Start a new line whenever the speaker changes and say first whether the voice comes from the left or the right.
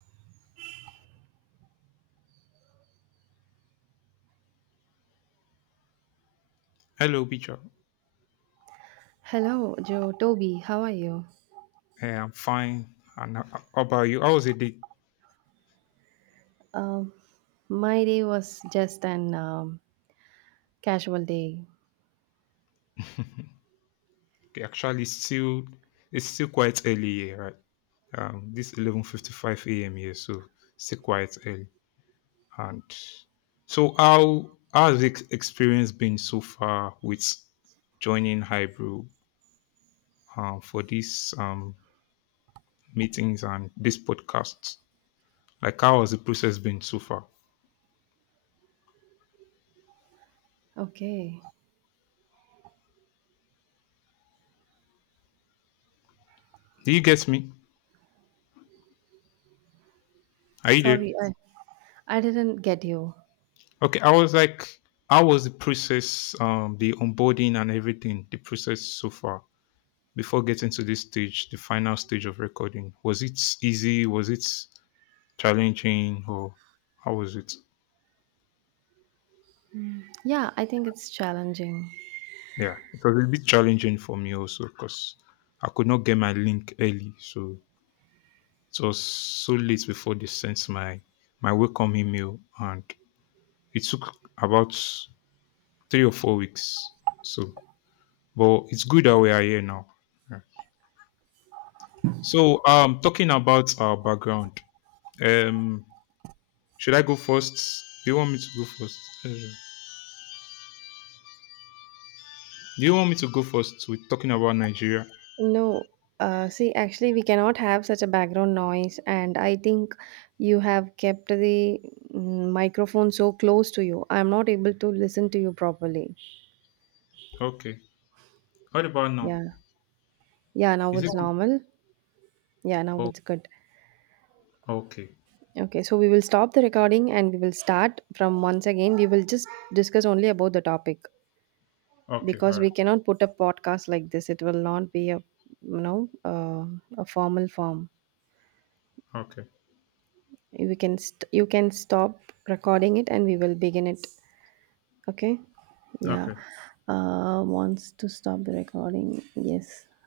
left: Hello, Peter.
right: Hello, Joe Toby. How are you?
left: Hey, I'm fine. And how about you? How was the day?
right: Um, my day was just an casual day.
left: Okay, actually, still it's still quite early here, right? This 11:55 a.m. here, so still quite early. And so, how's the experience been so far with joining Hybrid, for these meetings and this podcast? Like, how has the process been so far?
right: Okay,
left: Do you get me? Are you there?
right: sorry, I didn't get you.
left: Okay, I was like, how was the process, the onboarding and everything, the process so far before getting to this stage, the final stage of recording? Was it easy? Was it challenging? Or how was it?
right: Yeah, I think it's challenging.
left: Yeah, it was a bit challenging for me also because I could not get my link early. So it was so late before they sent my welcome email. And it took about 3 or 4 weeks. So, but it's good that we are here now. Yeah. So, talking about our background, um, should I go first? Do you want me to go first? Do you want me to go first with talking about Nigeria?
right: No, see, actually, we cannot have such a background noise, and I think you have kept the microphone so close to you. I'm not able to listen to you properly.
left: Okay. What about now?
right: Yeah, yeah. Now
left: Is it?
right: it's normal. Yeah, now
left: Oh,
right: it's good.
left: okay.
right: Okay, so we will stop the recording and we will start from once again. We will just discuss only about the topic
left: Okay.
right: because
left: All right.
right: we cannot put a podcast like this. It will not be a you know uh, a formal form.
left: Okay.
right: We can you can stop recording it and we will begin it. Okay, yeah.
left: Okay.
right: Wants to stop the recording. Yes.